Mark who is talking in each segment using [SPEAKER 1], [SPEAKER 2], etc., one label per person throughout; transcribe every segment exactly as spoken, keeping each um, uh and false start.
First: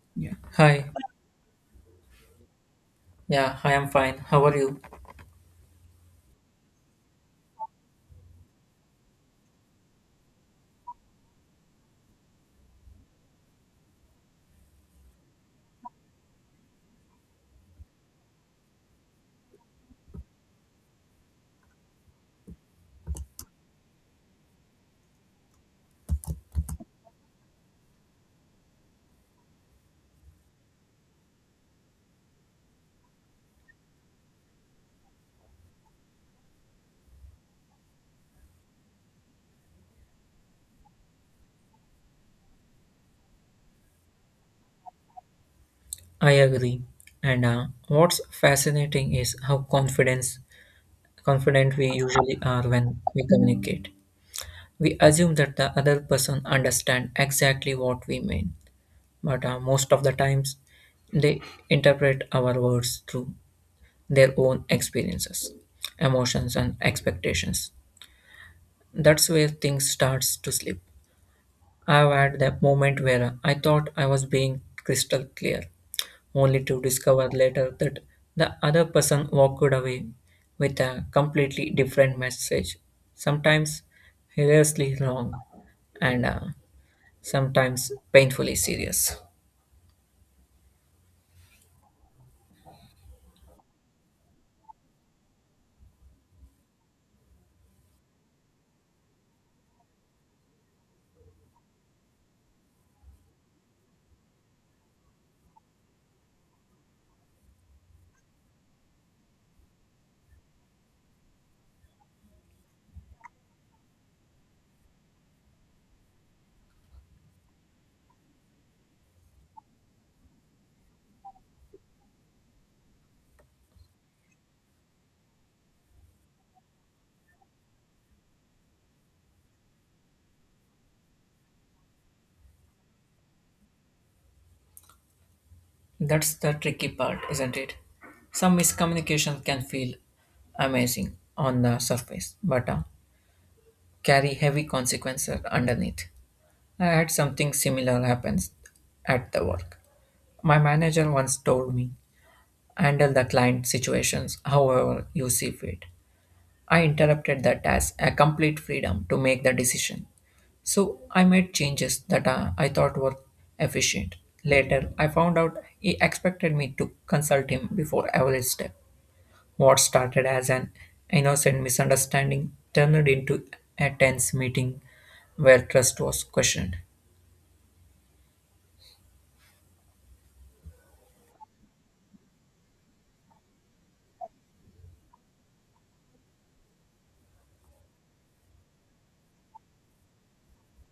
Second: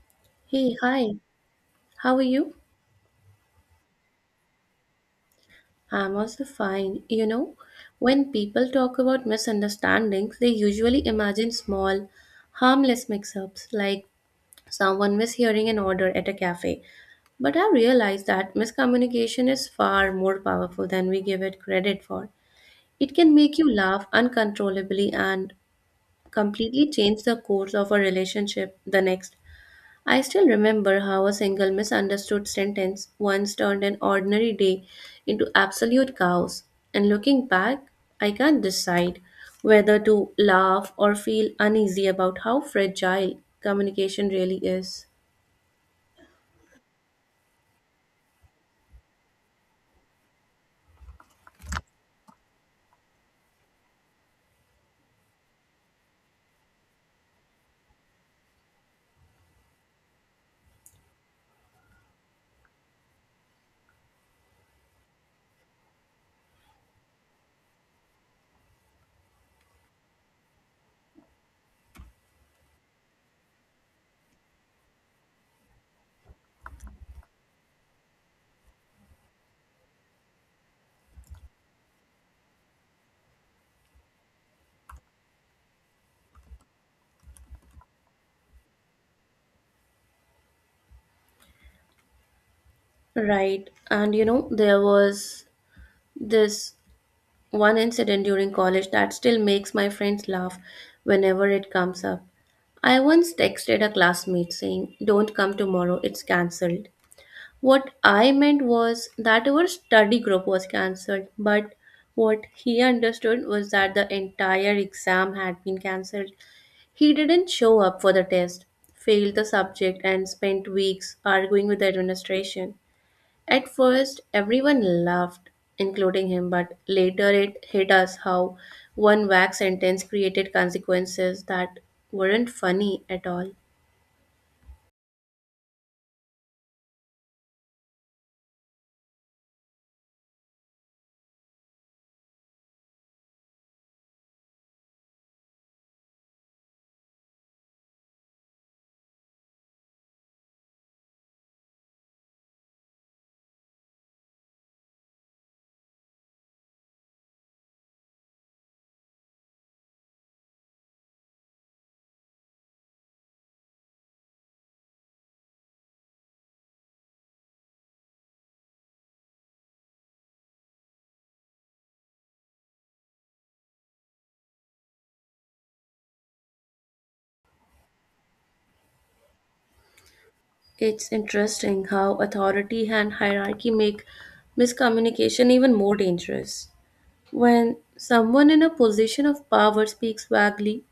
[SPEAKER 1] Hi. Yeah.
[SPEAKER 2] Hey,
[SPEAKER 1] Hi,
[SPEAKER 2] hi, how are you?
[SPEAKER 1] yeah, I am fine. How are you?
[SPEAKER 2] I'm also fine. You know, when people talk about misunderstandings, they usually imagine small, harmless mix ups like someone mishearing an order at a cafe. But I realize that miscommunication is far more powerful than we give it credit for. It can make you laugh uncontrollably and completely change the course of a relationship the next I still remember how a single misunderstood sentence once turned an ordinary day into absolute chaos. And looking back, I can't decide whether to laugh or feel uneasy about how fragile communication really is.
[SPEAKER 1] I agree. And uh, What's fascinating is how confidence confident we usually are when we communicate. We assume that the other person understand exactly what we mean, but uh, most of the times they interpret our words through their own experiences, emotions, and expectations. That's where things starts to slip. I've had that moment where I thought I was being crystal clear, only to discover later that the other person walked away with a completely different message, sometimes hilariously wrong and uh, sometimes painfully serious.
[SPEAKER 2] Right. And you know, there was this one incident during college that still makes my friends laugh whenever it comes up. I once texted a classmate saying, "Don't come tomorrow, it's cancelled." What I meant was that our study group was cancelled, but what he understood was that the entire exam had been cancelled. He didn't show up for the test, failed the subject, and spent weeks arguing with the administration. At first, everyone laughed, including him, but later it hit us how one vague sentence created consequences that weren't funny at all.
[SPEAKER 1] That's the tricky part, isn't it? Some miscommunication can feel amazing on the surface, but uh, carry heavy consequences underneath. I had something similar happens at the work. My manager once told me handle the client situations however you see fit. I interpreted that as a complete freedom to make the decision. So I made changes that uh, I thought were efficient. Later, I found out he expected me to consult him before every step. What started as an innocent misunderstanding turned into a tense meeting where trust was questioned.
[SPEAKER 2] It's interesting how authority and hierarchy make miscommunication even more dangerous. When someone in a position of power speaks vaguely,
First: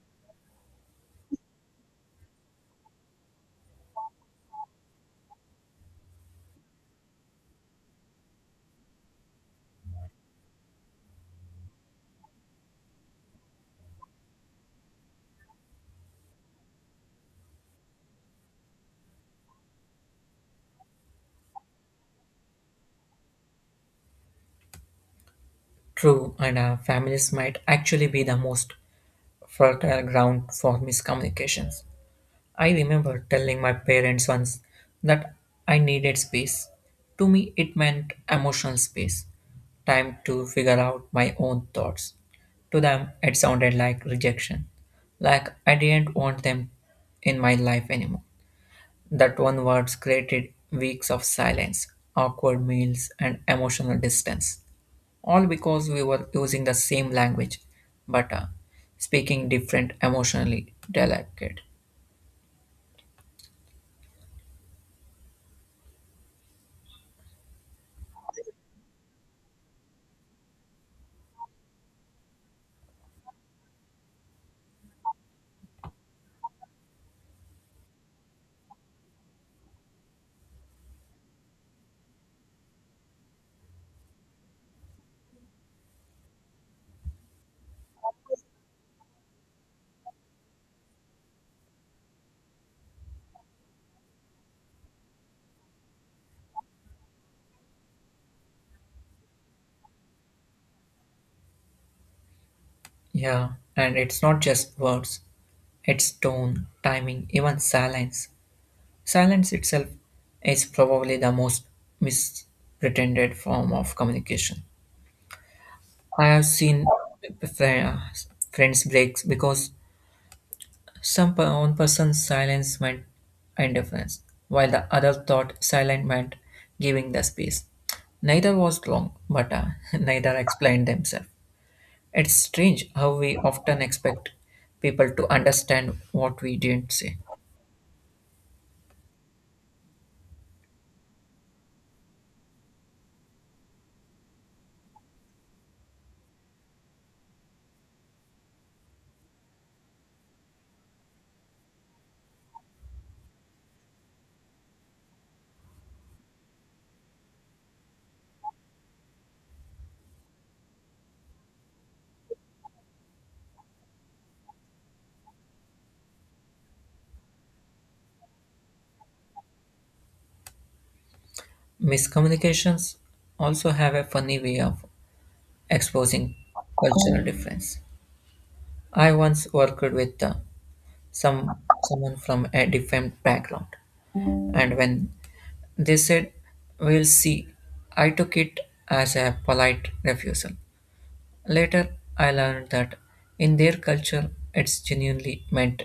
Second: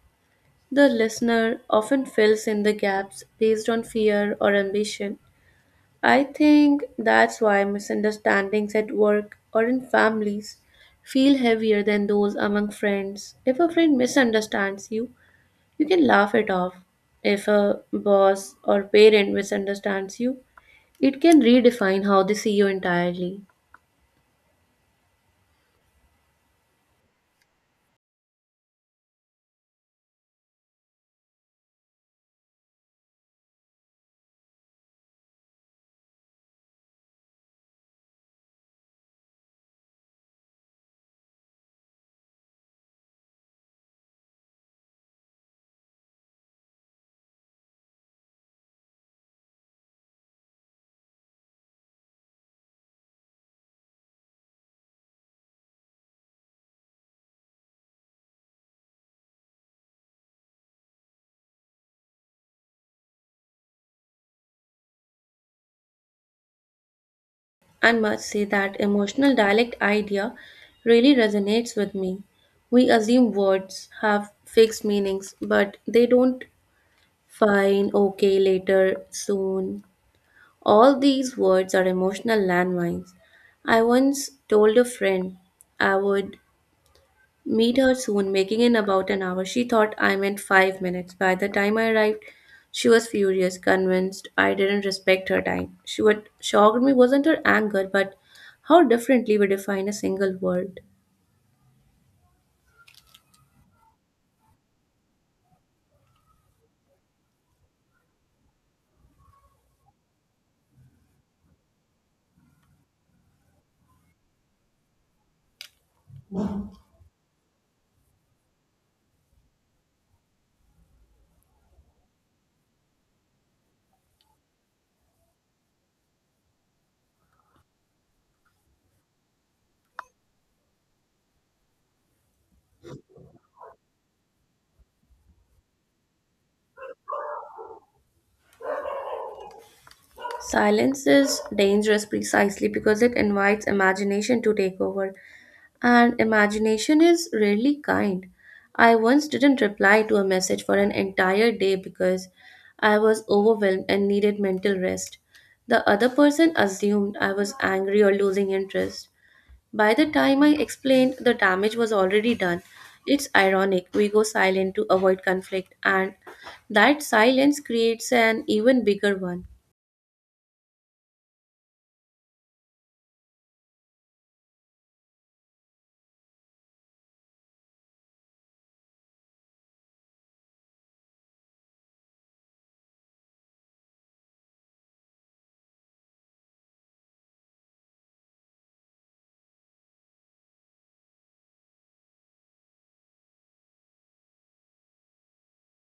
[SPEAKER 2] the listener often fills in the gaps based on fear or ambition. I think that's why misunderstandings at work or in families feel heavier than those among friends. If a friend misunderstands you, you can laugh it off. If a boss or parent misunderstands you, it can redefine how they see you entirely.
[SPEAKER 1] True, and uh, families might actually be the most fertile ground for miscommunications. I remember telling my parents once that I needed space. To me, it meant emotional space, time to figure out my own thoughts. To them, it sounded like rejection, like I didn't want them in my life anymore. That one word created weeks of silence, awkward meals, and emotional distance, all because we were using the same language but uh, speaking different emotionally delicate.
[SPEAKER 2] I must say that emotional dialect idea really resonates with me. We assume words have fixed meanings, but they don't. Fine, okay, later, soon. All these words are emotional landmines. I once told a friend I would meet her soon, making in about an hour. She thought I meant five minutes. By the time I arrived, she was furious, convinced I didn't respect her time. She what shocked me wasn't her anger, but how differently we define a single word.
[SPEAKER 1] Yeah, and it's not just words, it's tone, timing, even silence. Silence itself is probably the most mispretended form of communication. I have seen fri- friends breaks because some per- one person's silence meant indifference, while the other thought silent meant giving the space. Neither was wrong, but uh, neither explained themselves. It's strange how we often expect people to understand what we didn't say.
[SPEAKER 2] Silence is dangerous precisely because it invites imagination to take over. And imagination is rarely kind. I once didn't reply to a message for an entire day because I was overwhelmed and needed mental rest. The other person assumed I was angry or losing interest. By the time I explained, the damage was already done. It's ironic, we go silent to avoid conflict, and that silence creates an even bigger one.
[SPEAKER 1] Miscommunications also have a funny way of exposing cultural difference. I once worked with uh, some someone from a different background, and when they said, "We'll see," I took it as a polite refusal. Later, I learned that in their culture, it's genuinely meant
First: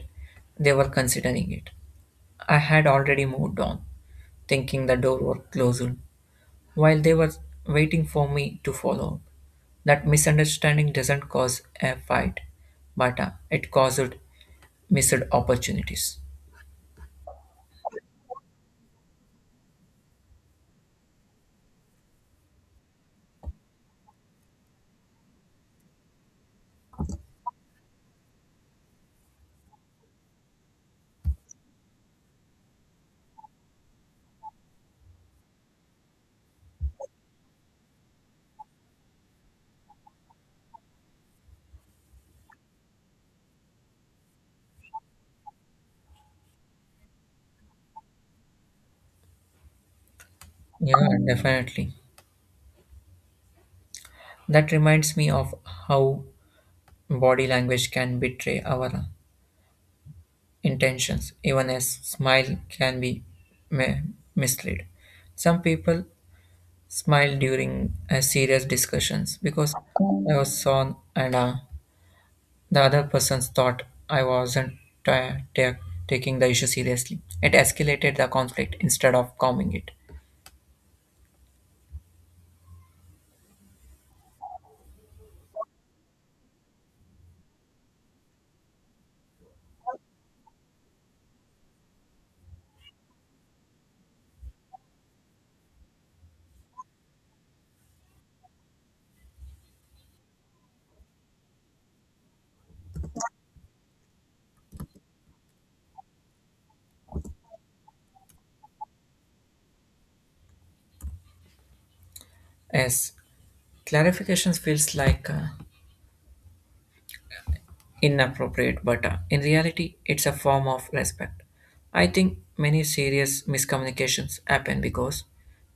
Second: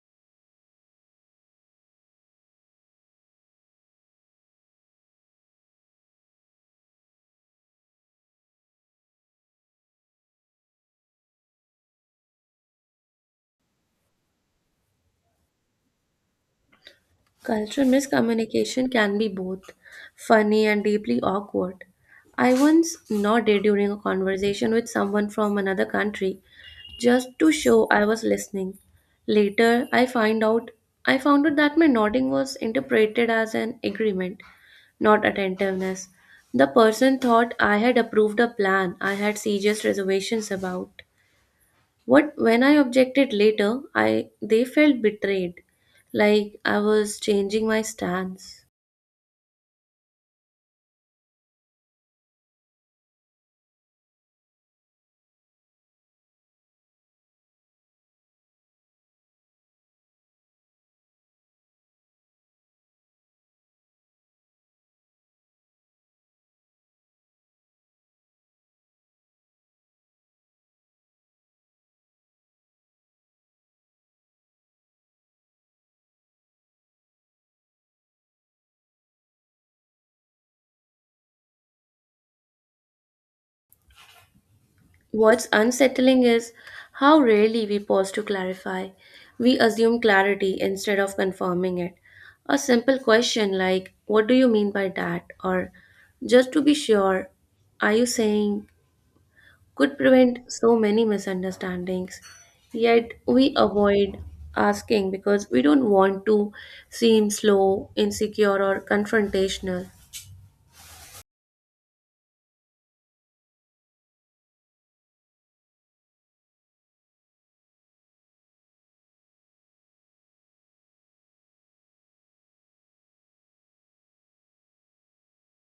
[SPEAKER 1] they were considering it. I had already moved on, thinking the door was closed while they were waiting for me to follow. That misunderstanding doesn't cause a fight, but uh, it caused missed opportunities.
[SPEAKER 2] Cultural miscommunication can be both funny and deeply awkward. I once nodded during a conversation with someone from another country just to show I was listening. Later, I find out I found out that my nodding was interpreted as an agreement, not attentiveness. The person thought I had approved a plan I had serious reservations about. What when I objected later, I they felt betrayed, like I was changing my stance.
[SPEAKER 1] Yeah, definitely. That reminds me of how body language can betray our uh, intentions. Even a s- smile can be ma- mislead. Some people smile during uh, serious discussions because they were sown and uh, the other person thought I wasn't ta- ta- taking the issue seriously. It escalated the conflict instead of calming it.
[SPEAKER 2] What's unsettling is how rarely we pause to clarify. We assume clarity instead of confirming it. A simple question like, "What do you mean by that?" or "just to be sure, are you saying" could prevent so many misunderstandings. Yet we avoid asking because we don't want to seem slow, insecure, or confrontational.
[SPEAKER 1] Yes, clarifications feels like uh, inappropriate, but uh, in reality, it's a form of respect. I think many serious miscommunications happen because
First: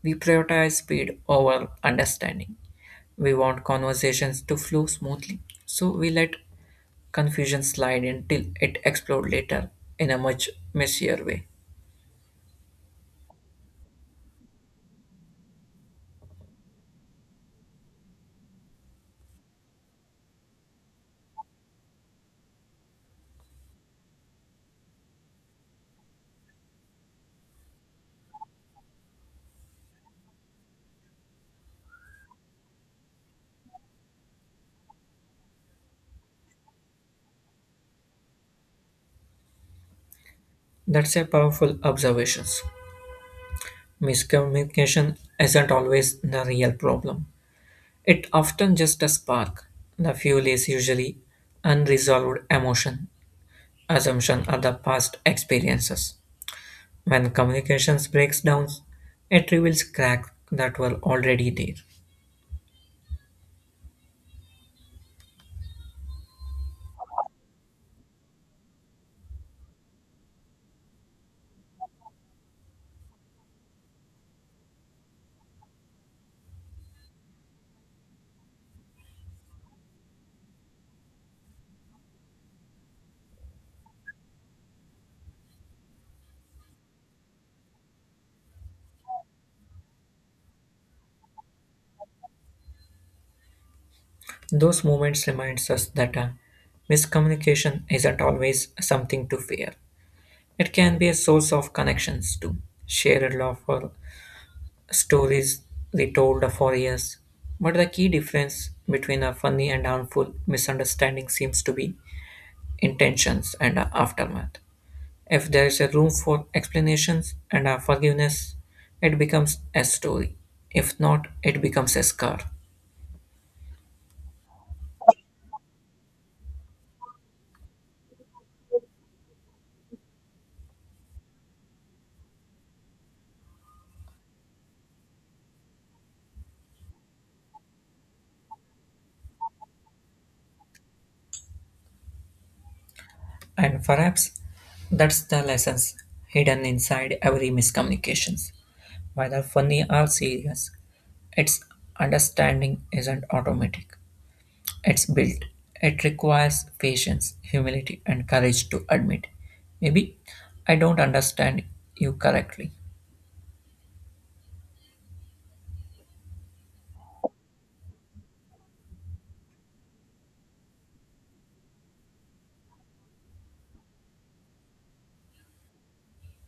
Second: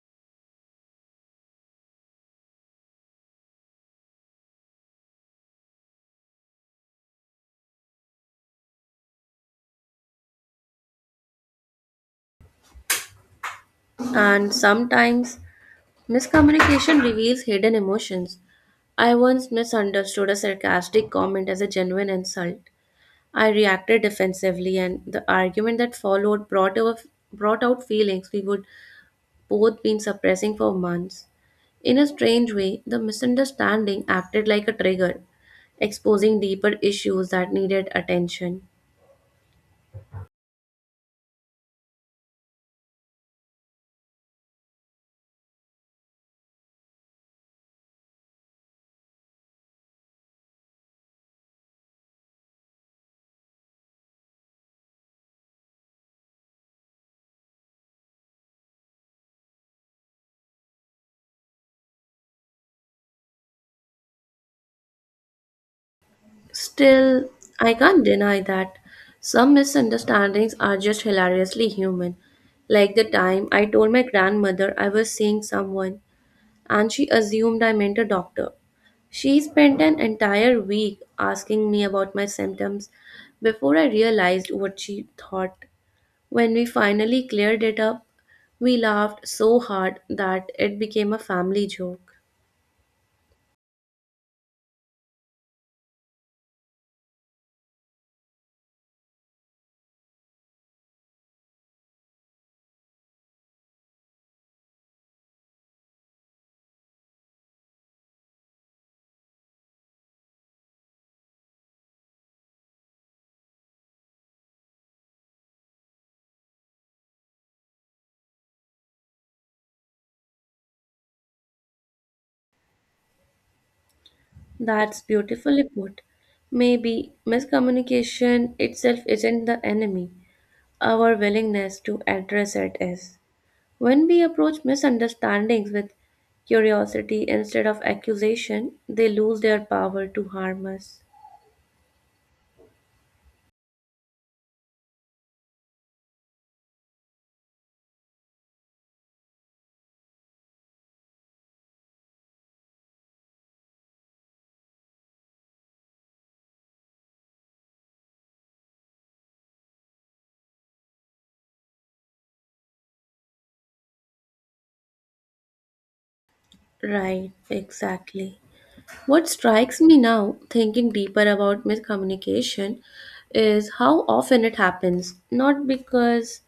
[SPEAKER 1] we prioritize speed over understanding. We want conversations to flow smoothly, so we let confusion slide in till it explodes later in a much messier way.
[SPEAKER 2] And sometimes miscommunication reveals hidden emotions. I once misunderstood a sarcastic comment as a genuine insult. I reacted defensively, and the argument that followed brought, out brought out feelings we would both been suppressing for months. In a strange way, the misunderstanding acted like a trigger, exposing deeper issues that needed attention.
[SPEAKER 1] That's a powerful observation. Miscommunication isn't always the real problem. It often just a spark. The fuel is usually unresolved emotion, assumption or the past experiences. When communications breaks down, it reveals cracks that were already there.
[SPEAKER 2] Still, I can't deny that some misunderstandings are just hilariously human. Like the time I told my grandmother I was seeing someone and she assumed I meant a doctor. She spent an entire week asking me about my symptoms before I realized what she thought. When we finally cleared it up, we laughed so hard that it became a family joke.
[SPEAKER 1] Those moments reminds us that uh, miscommunication isn't always something to fear. It can be a source of connections too. Shared love or stories retold for years. But the key difference between a funny and harmful misunderstanding seems to be intentions and a aftermath. If there is a room for explanations and a forgiveness, it becomes a story. If not, it becomes a scar.
[SPEAKER 2] That's beautifully put. Maybe miscommunication itself isn't the enemy, our willingness to address it is. When we approach misunderstandings with curiosity instead of accusation, they lose their power to harm us.
[SPEAKER 1] And perhaps that's the lessons hidden inside every miscommunications. Whether funny or serious, its understanding isn't automatic. It's built. It requires patience, humility, and courage to admit. Maybe I don't understand you correctly.
[SPEAKER 2] Right, exactly. What strikes me now, thinking deeper about miscommunication, is how often it happens. Not because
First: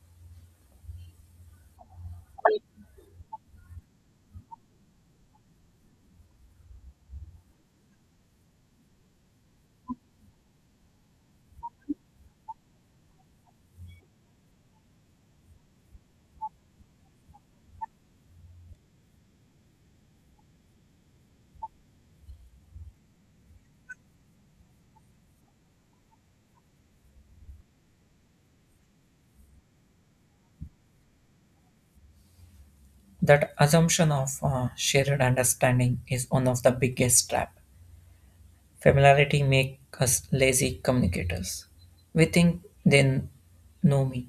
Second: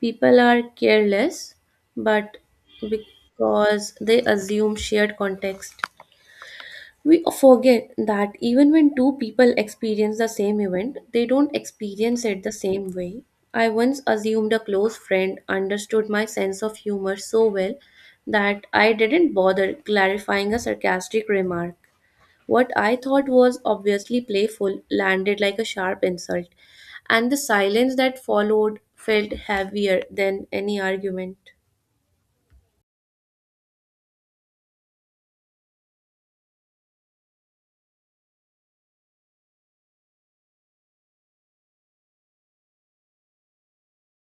[SPEAKER 2] people are careless, but because they assume shared context. We forget that even when two people experience the same event, they don't experience it the same way. I once assumed a close friend understood my sense of humor so well that I didn't bother clarifying a sarcastic remark. What I thought was obviously playful landed like a sharp insult, and the silence that followed felt heavier than any argument.
[SPEAKER 1] That assumption of uh, shared understanding is one of the biggest trap. Familiarity makes us lazy communicators. We think they know me,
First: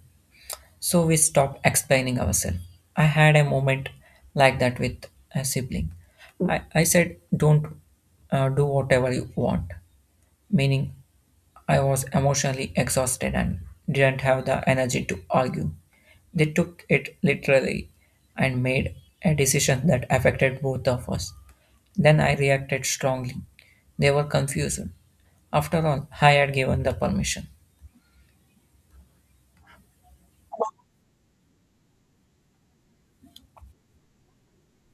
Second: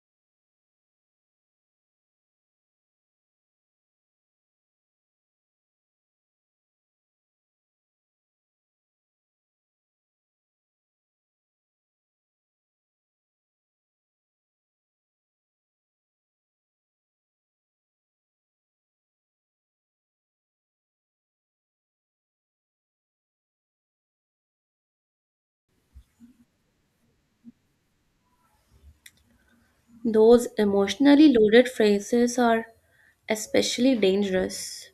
[SPEAKER 1] so we stop explaining ourselves. I had a moment like that with a sibling. I, I said, don't uh, do whatever you want, meaning I was emotionally exhausted and didn't have the energy to argue. They took it literally and made a decision that affected both of us. Then I reacted strongly. They were confused. After all, I had given the permission.
[SPEAKER 2] Those emotionally loaded phrases are especially dangerous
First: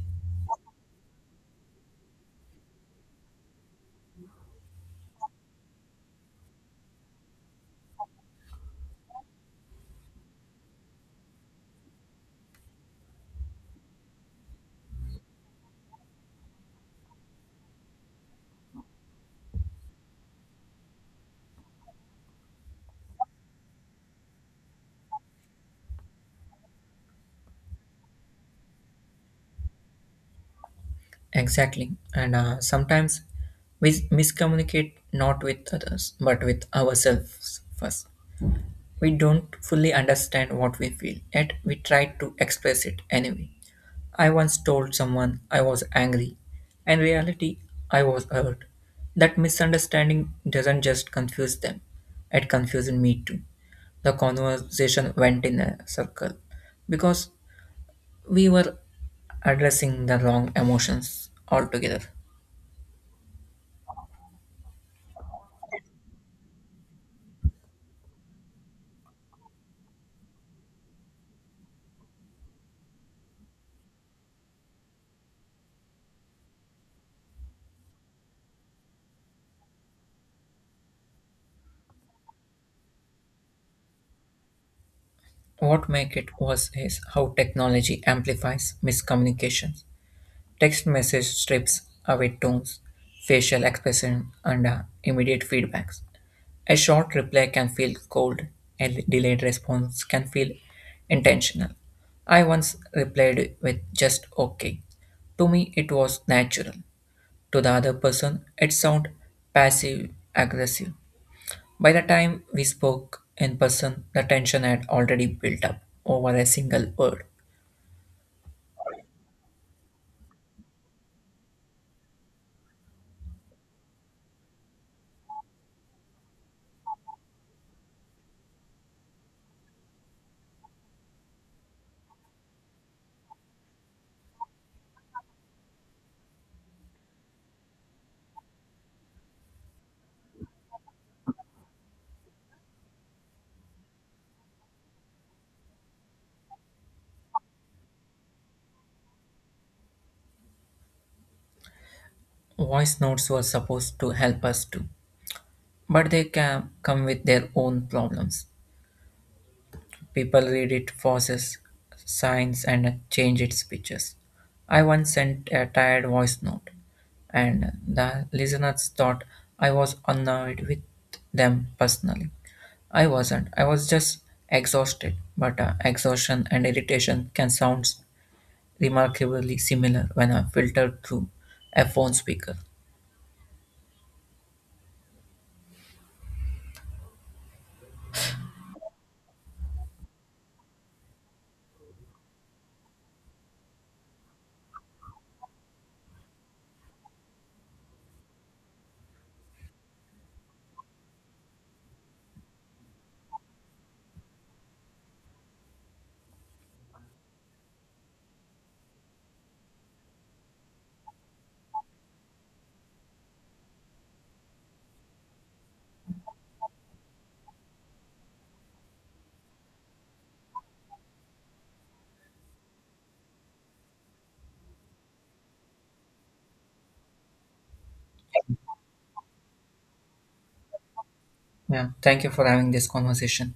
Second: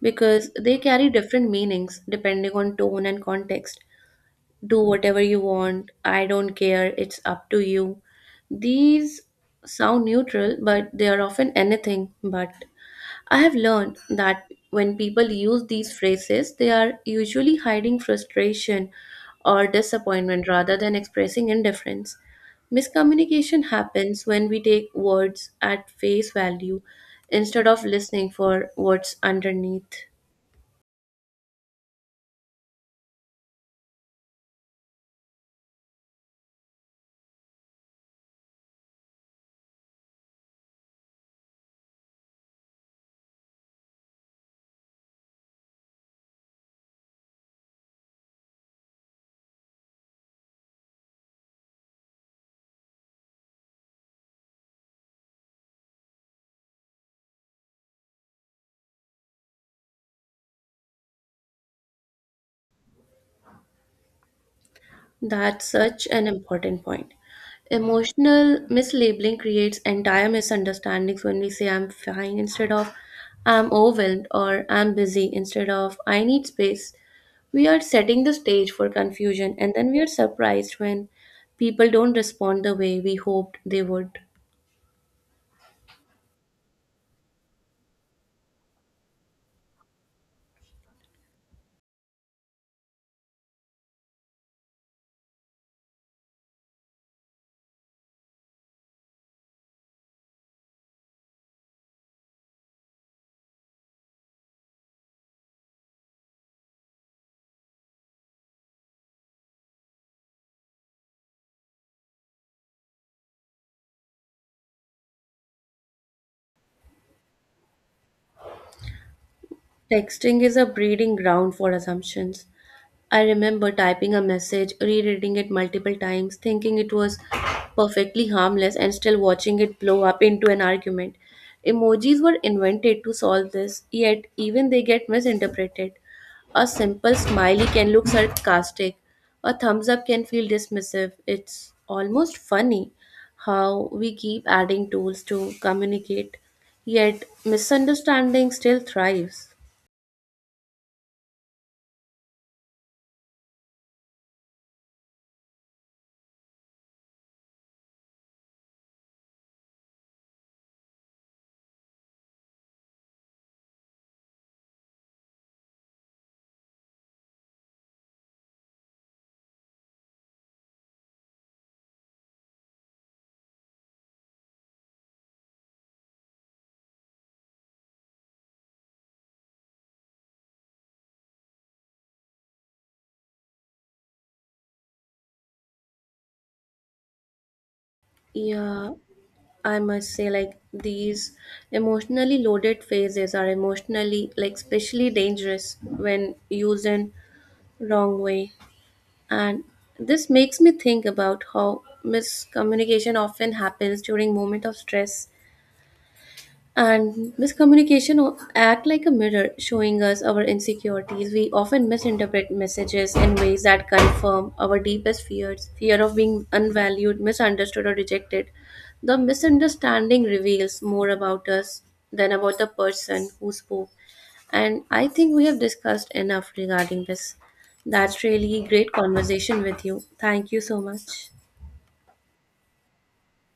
[SPEAKER 2] because they carry different meanings depending on tone and context. "Do whatever you want," "I don't care," "it's up to you." These sound neutral, but they are often anything but. I have learned that when people use these phrases, they are usually hiding frustration or disappointment rather than expressing indifference. Miscommunication happens when we take words at face value instead of listening for what's underneath.
[SPEAKER 1] Exactly. And uh, Sometimes we miscommunicate not with others, but with ourselves first. We don't fully understand what we feel, yet we try to express it anyway. I once told someone I was angry. In reality, I was hurt. That misunderstanding doesn't just confuse them, it confused me too. The conversation went in a circle because we were addressing the wrong emotions altogether.
[SPEAKER 2] That's such an important point. Emotional mislabeling creates entire misunderstandings when we say "I'm fine" instead of "I'm overwhelmed," or "I'm busy" instead of "I need space." We are setting the stage for confusion, and then we are surprised when people don't respond the way we hoped they would.
[SPEAKER 1] What made it worse is how technology amplifies miscommunications. Text message strips away tones, facial expression, and uh, immediate feedbacks. A short reply can feel cold, a l- delayed response can feel intentional. I once replied with just okay. To me, it was natural. To the other person, it sounded passive aggressive. By the time we spoke in person, the tension had already built up over a single word.
[SPEAKER 2] Texting is a breeding ground for assumptions. I remember typing a message, rereading it multiple times, thinking it was perfectly harmless, and still watching it blow up into an argument. Emojis were invented to solve this, yet, even they get misinterpreted. A simple smiley can look sarcastic, a thumbs up can feel dismissive. It's almost funny how we keep adding tools to communicate, yet, misunderstanding still thrives.
[SPEAKER 1] Voice notes were supposed to help us too, but they can come with their own problems. People read it, forces, signs, and change its pictures. I once sent a tired voice note, and the listeners thought I was annoyed with them personally. I wasn't. I was just exhausted. But uh, exhaustion and irritation can sound remarkably similar when are filtered through a phone speaker.
[SPEAKER 2] Yeah, I must say, like these emotionally loaded phases are emotionally, like, especially dangerous when used in wrong way. And this makes me think about how miscommunication often happens during moment of stress and miscommunication o- act like a mirror, showing us our insecurities. We often misinterpret messages in ways that confirm our deepest fears, fear of being unvalued, misunderstood, or rejected. The misunderstanding reveals more about us than about the person who spoke. And I think we have discussed enough regarding this. That's really great conversation with you. Thank you so much.
[SPEAKER 1] Yeah. Thank you for having this conversation.